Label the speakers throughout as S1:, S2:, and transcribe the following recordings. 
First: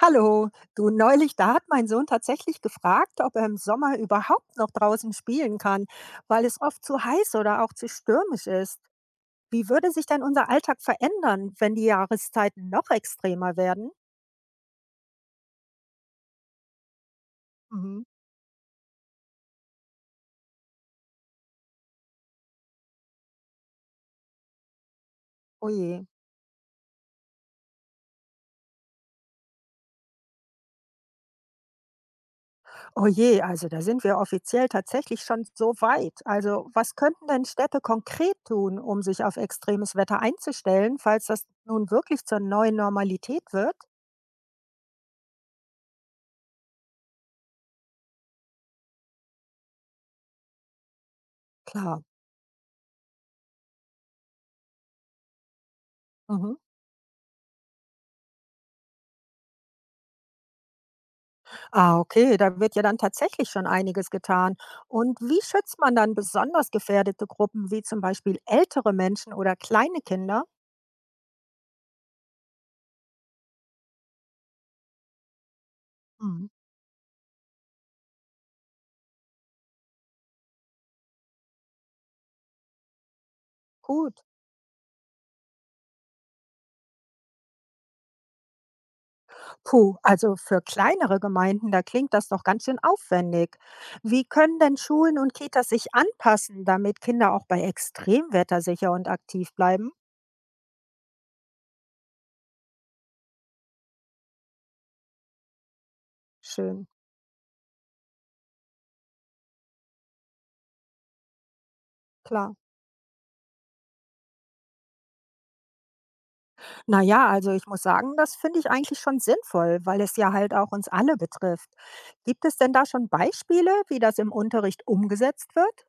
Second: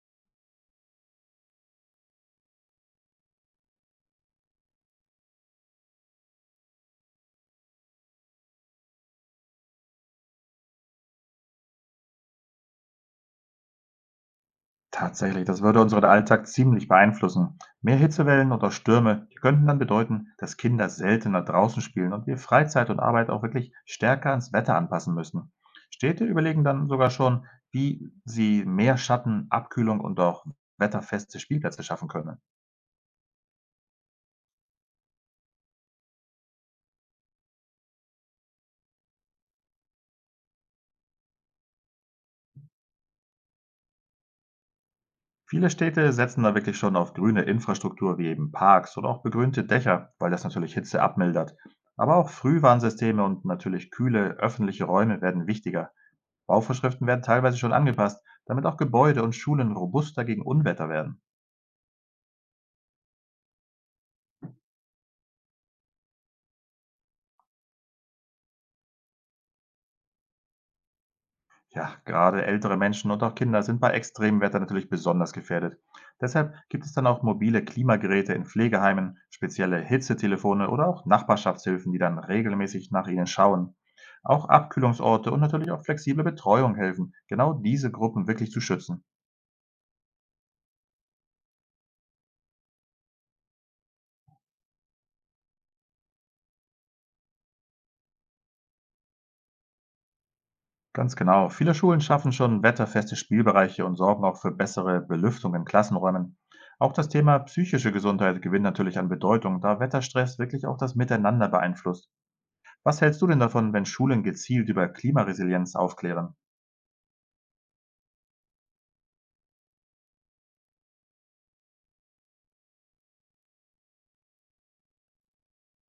S1: Hallo, du neulich, da hat mein Sohn tatsächlich gefragt, ob er im Sommer überhaupt noch draußen spielen kann, weil es oft zu heiß oder auch zu stürmisch ist. Wie würde sich denn unser Alltag verändern, wenn die Jahreszeiten noch extremer werden?
S2: Tatsächlich, das würde unseren Alltag ziemlich beeinflussen. Mehr
S1: Mhm.
S2: Hitzewellen oder Stürme, die könnten dann bedeuten, dass Kinder seltener draußen spielen und wir Freizeit und Arbeit auch wirklich stärker ans Wetter anpassen müssen.
S1: Oh je,
S2: Städte überlegen dann sogar schon, wie sie mehr Schatten, Abkühlung und auch wetterfeste Spielplätze schaffen können.
S1: oh je, also da sind wir offiziell tatsächlich schon so weit. Also was könnten denn Städte konkret tun, um sich auf extremes Wetter einzustellen, falls das nun wirklich zur neuen Normalität wird?
S2: Viele Städte setzen da wirklich schon auf grüne Infrastruktur wie eben Parks oder auch begrünte Dächer, weil das natürlich Hitze abmildert.
S1: Klar.
S2: Aber auch Frühwarnsysteme und natürlich kühle öffentliche Räume werden wichtiger.
S1: Mhm.
S2: Bauvorschriften werden teilweise schon angepasst, damit auch Gebäude und Schulen robuster gegen Unwetter werden.
S1: Ah, okay, da wird ja dann tatsächlich schon einiges getan. Und wie schützt man dann besonders gefährdete Gruppen wie zum Beispiel ältere Menschen oder kleine Kinder?
S2: Ja, gerade ältere Menschen und auch Kinder sind bei Extremwetter natürlich besonders gefährdet.
S1: Mhm.
S2: Deshalb gibt es dann auch mobile Klimageräte in Pflegeheimen, spezielle Hitzetelefone oder auch Nachbarschaftshilfen, die dann regelmäßig nach ihnen schauen.
S1: Gut.
S2: Auch Abkühlungsorte und natürlich auch flexible Betreuung helfen, genau diese Gruppen wirklich zu schützen.
S1: Puh, also für kleinere Gemeinden, da klingt das doch ganz schön aufwendig. Wie können denn Schulen und Kitas sich anpassen, damit Kinder auch bei Extremwetter sicher und aktiv bleiben?
S2: Ganz genau. Viele Schulen schaffen schon wetterfeste Spielbereiche und sorgen auch für bessere Belüftung in Klassenräumen.
S1: Schön,
S2: Auch das Thema psychische Gesundheit gewinnt natürlich an Bedeutung, da Wetterstress wirklich auch das Miteinander beeinflusst.
S1: klar.
S2: Was hältst du denn davon, wenn Schulen gezielt über Klimaresilienz aufklären?
S1: Na ja, also ich muss sagen, das finde ich eigentlich schon sinnvoll, weil es ja halt auch uns alle betrifft. Gibt es denn da schon Beispiele, wie das im Unterricht umgesetzt wird?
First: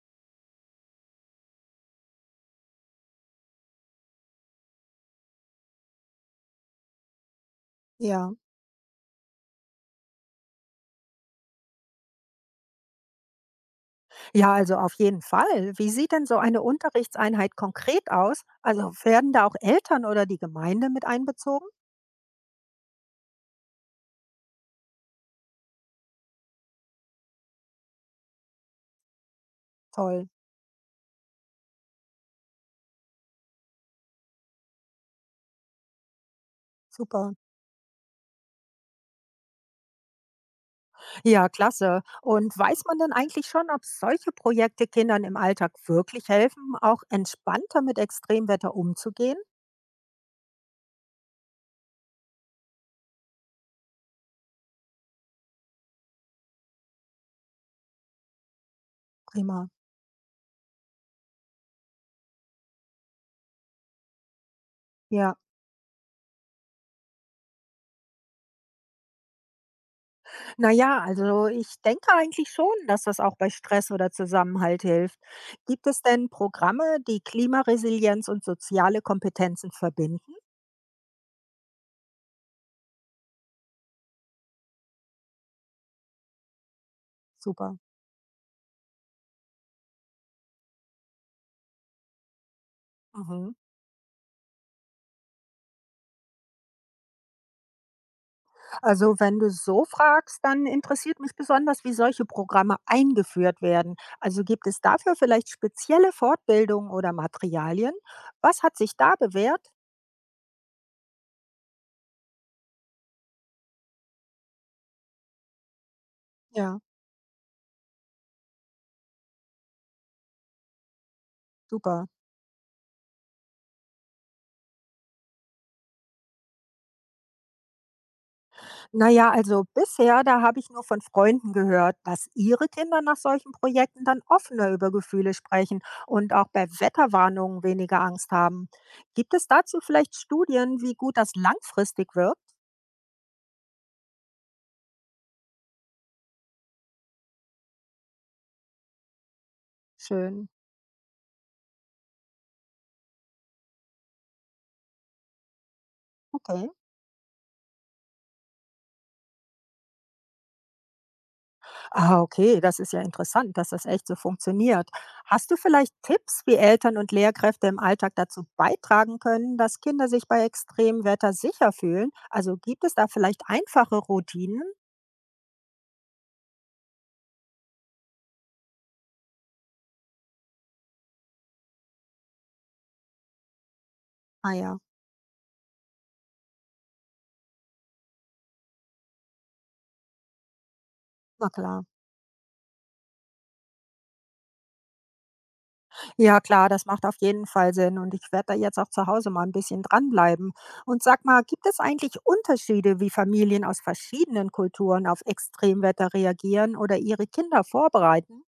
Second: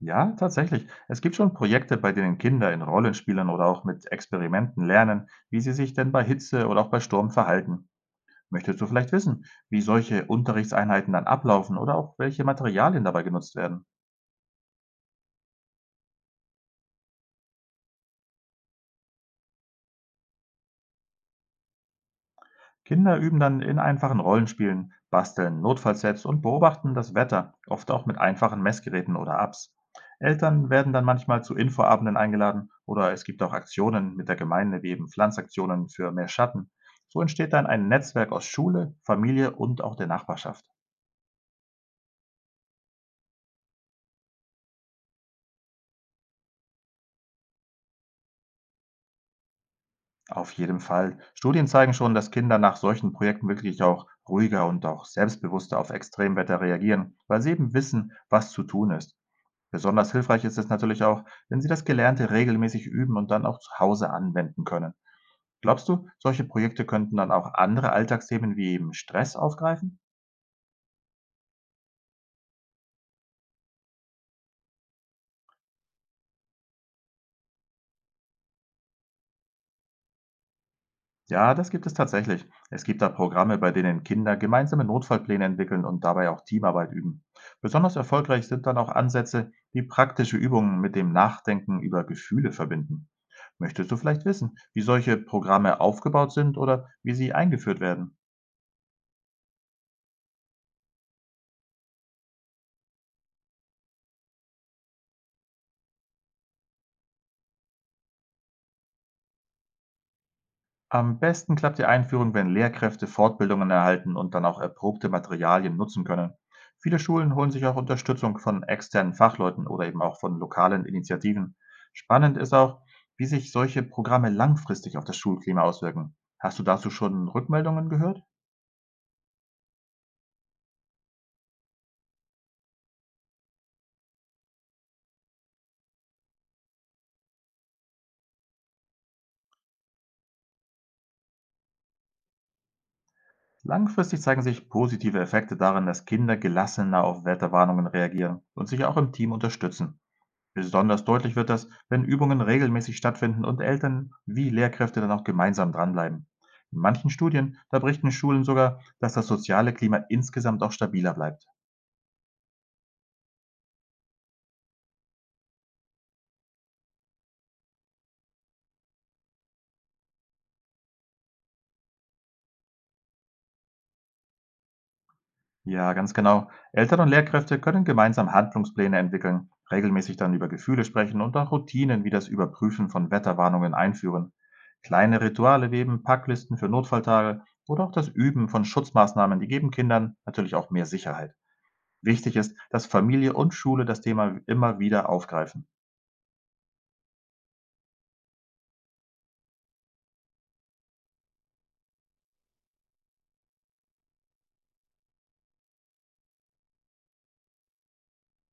S2: Ja, tatsächlich. Es gibt schon Projekte, bei denen Kinder in Rollenspielen oder auch mit Experimenten lernen, wie sie sich denn bei Hitze oder auch bei Sturm verhalten.
S1: Ja,
S2: Möchtest du vielleicht wissen, wie solche Unterrichtseinheiten dann ablaufen oder auch welche Materialien dabei genutzt werden?
S1: ja, also auf jeden Fall. Wie sieht denn so eine Unterrichtseinheit konkret aus? Also werden da auch Eltern oder die Gemeinde mit einbezogen?
S2: Kinder üben dann in einfachen Rollenspielen, basteln, notfalls selbst und beobachten das Wetter, oft auch mit einfachen Messgeräten oder Apps.
S1: Toll,
S2: Eltern werden dann manchmal zu Infoabenden eingeladen oder es gibt auch Aktionen mit der Gemeinde, wie eben Pflanzaktionen für mehr Schatten. So
S1: super.
S2: entsteht dann ein Netzwerk aus Schule, Familie und auch der Nachbarschaft.
S1: Ja, klasse. Und weiß man denn eigentlich schon, ob solche Projekte Kindern im Alltag wirklich helfen, auch entspannter mit Extremwetter umzugehen?
S2: Auf jeden Fall. Studien zeigen schon, dass Kinder nach solchen Projekten wirklich auch ruhiger und auch selbstbewusster auf Extremwetter reagieren, weil sie eben wissen, was zu tun ist.
S1: Prima.
S2: Besonders hilfreich ist es natürlich auch, wenn Sie das Gelernte regelmäßig üben und dann auch zu Hause anwenden können.
S1: Ja.
S2: Glaubst du, solche Projekte könnten dann auch andere Alltagsthemen wie eben Stress aufgreifen?
S1: Na ja, also ich denke eigentlich schon, dass das auch bei Stress oder Zusammenhalt hilft. Gibt es denn Programme, die Klimaresilienz und soziale Kompetenzen verbinden?
S2: Ja, das gibt es tatsächlich. Es gibt da Programme, bei denen Kinder gemeinsame Notfallpläne entwickeln und dabei auch Teamarbeit üben.
S1: Super.
S2: Besonders erfolgreich sind dann auch Ansätze, die praktische Übungen mit dem Nachdenken über Gefühle verbinden.
S1: Mhm.
S2: Möchtest du vielleicht wissen, wie solche Programme aufgebaut sind oder wie sie eingeführt werden?
S1: Also wenn du so fragst, dann interessiert mich besonders, wie solche Programme eingeführt werden. Also gibt es dafür vielleicht spezielle Fortbildungen oder Materialien? Was hat sich da bewährt?
S2: Am besten klappt die Einführung, wenn Lehrkräfte Fortbildungen erhalten und dann auch erprobte Materialien nutzen können.
S1: Ja,
S2: Viele Schulen holen sich auch Unterstützung von externen Fachleuten oder eben auch von lokalen Initiativen.
S1: super.
S2: Spannend ist auch, wie sich solche Programme langfristig auf das Schulklima auswirken. Hast du dazu schon Rückmeldungen gehört?
S1: Naja, also bisher, da habe ich nur von Freunden gehört, dass ihre Kinder nach solchen Projekten dann offener über Gefühle sprechen und auch bei Wetterwarnungen weniger Angst haben. Gibt es dazu vielleicht Studien, wie gut das langfristig wirkt?
S2: Langfristig zeigen sich positive Effekte darin, dass Kinder gelassener auf Wetterwarnungen reagieren und sich auch im Team unterstützen.
S1: Schön.
S2: Besonders deutlich wird das, wenn Übungen regelmäßig stattfinden und Eltern wie Lehrkräfte dann auch gemeinsam dranbleiben.
S1: Okay.
S2: In manchen Studien, da berichten Schulen sogar, dass das soziale Klima insgesamt auch stabiler bleibt.
S1: Ah, okay, das ist ja interessant, dass das echt so funktioniert. Hast du vielleicht Tipps, wie Eltern und Lehrkräfte im Alltag dazu beitragen können, dass Kinder sich bei extremem Wetter sicher fühlen? Also gibt es da vielleicht einfache Routinen?
S2: Ja, ganz genau. Eltern und Lehrkräfte können gemeinsam Handlungspläne entwickeln, regelmäßig dann über Gefühle sprechen und auch Routinen wie das Überprüfen von Wetterwarnungen einführen.
S1: Ah ja,
S2: Kleine Rituale wie eben Packlisten für Notfalltage oder auch das Üben von Schutzmaßnahmen, die geben Kindern natürlich auch mehr Sicherheit.
S1: na klar.
S2: Wichtig ist, dass Familie und Schule das Thema immer wieder aufgreifen.
S1: Ja, klar, das macht auf jeden Fall Sinn und ich werde da jetzt auch zu Hause mal ein bisschen dranbleiben. Und sag mal, gibt es eigentlich Unterschiede, wie Familien aus verschiedenen Kulturen auf Extremwetter reagieren oder ihre Kinder vorbereiten?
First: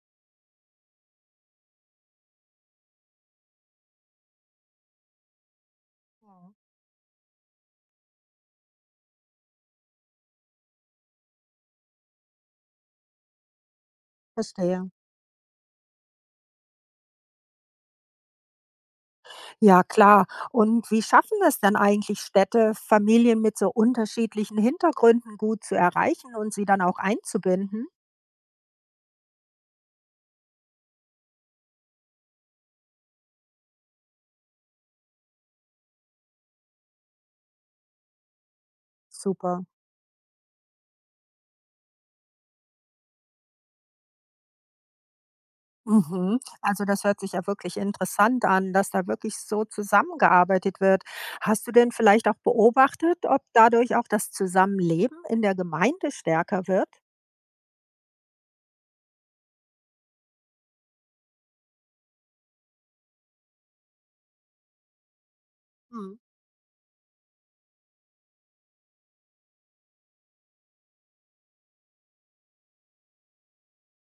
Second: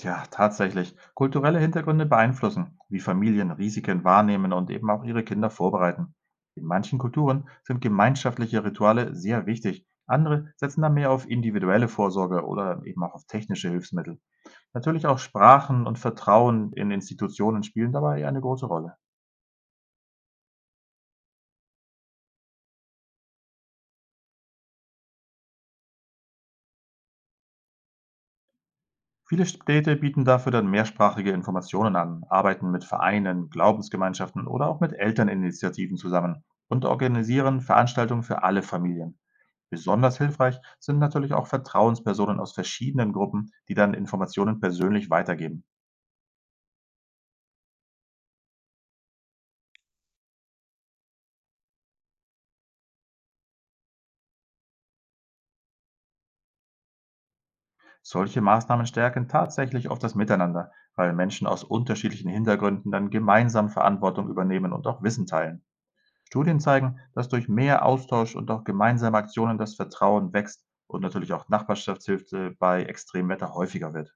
S2: Ja, tatsächlich. Kulturelle Hintergründe beeinflussen, wie Familien Risiken wahrnehmen und eben auch ihre Kinder vorbereiten.
S1: Mhm.
S2: In manchen Kulturen sind gemeinschaftliche Rituale sehr wichtig. Andere setzen da mehr auf individuelle Vorsorge oder eben auch auf technische Hilfsmittel.
S1: Verstehe.
S2: Natürlich auch Sprachen und Vertrauen in Institutionen spielen dabei eine große Rolle.
S1: Ja, klar. Und wie schaffen es denn eigentlich Städte, Familien mit so unterschiedlichen Hintergründen gut zu erreichen und sie dann auch einzubinden?
S2: Viele Städte bieten dafür dann mehrsprachige Informationen an, arbeiten mit Vereinen, Glaubensgemeinschaften oder auch mit Elterninitiativen zusammen und organisieren Veranstaltungen für alle Familien.
S1: Super.
S2: Besonders hilfreich sind natürlich auch Vertrauenspersonen aus verschiedenen Gruppen, die dann Informationen persönlich weitergeben.
S1: Mhm. Also das hört sich ja wirklich interessant an, dass da wirklich so zusammengearbeitet wird. Hast du denn vielleicht auch beobachtet, ob dadurch auch das Zusammenleben in der Gemeinde stärker wird?
S2: Solche Maßnahmen stärken tatsächlich oft das Miteinander, weil Menschen aus unterschiedlichen Hintergründen dann gemeinsam Verantwortung übernehmen und auch Wissen teilen.
S1: Hm.
S2: Studien zeigen, dass durch mehr Austausch und auch gemeinsame Aktionen das Vertrauen wächst und natürlich auch Nachbarschaftshilfe bei Extremwetter häufiger wird.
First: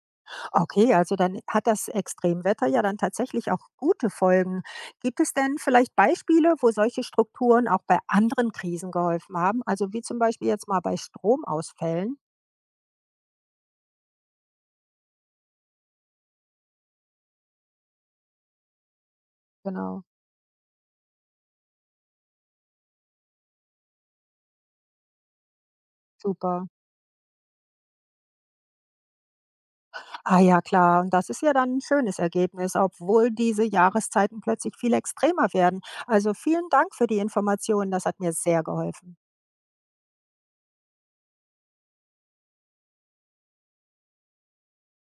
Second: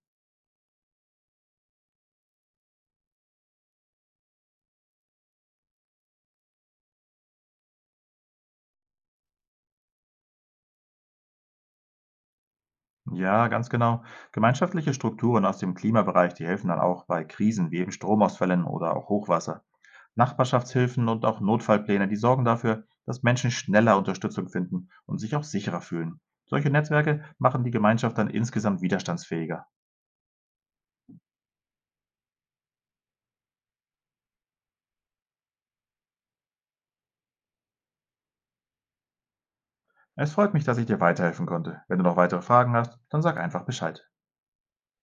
S1: Okay, also dann hat das Extremwetter ja dann tatsächlich auch gute Folgen. Gibt es denn vielleicht Beispiele, wo solche Strukturen auch bei anderen Krisen geholfen haben? Also wie zum Beispiel jetzt mal bei Stromausfällen?
S2: Ja, ganz genau. Gemeinschaftliche Strukturen aus dem Klimabereich, die helfen dann auch bei Krisen wie eben Stromausfällen oder auch Hochwasser.
S1: Genau,
S2: Nachbarschaftshilfen und auch Notfallpläne, die sorgen dafür, dass Menschen schneller Unterstützung finden und sich auch sicherer fühlen.
S1: super.
S2: Solche Netzwerke machen die Gemeinschaft dann insgesamt widerstandsfähiger.
S1: Ah ja, klar. Und das ist ja dann ein schönes Ergebnis, obwohl diese Jahreszeiten plötzlich viel extremer werden. Also vielen Dank für die Informationen. Das hat mir sehr geholfen.
S2: Es freut mich, dass ich dir weiterhelfen konnte. Wenn du noch weitere Fragen hast, dann sag einfach Bescheid.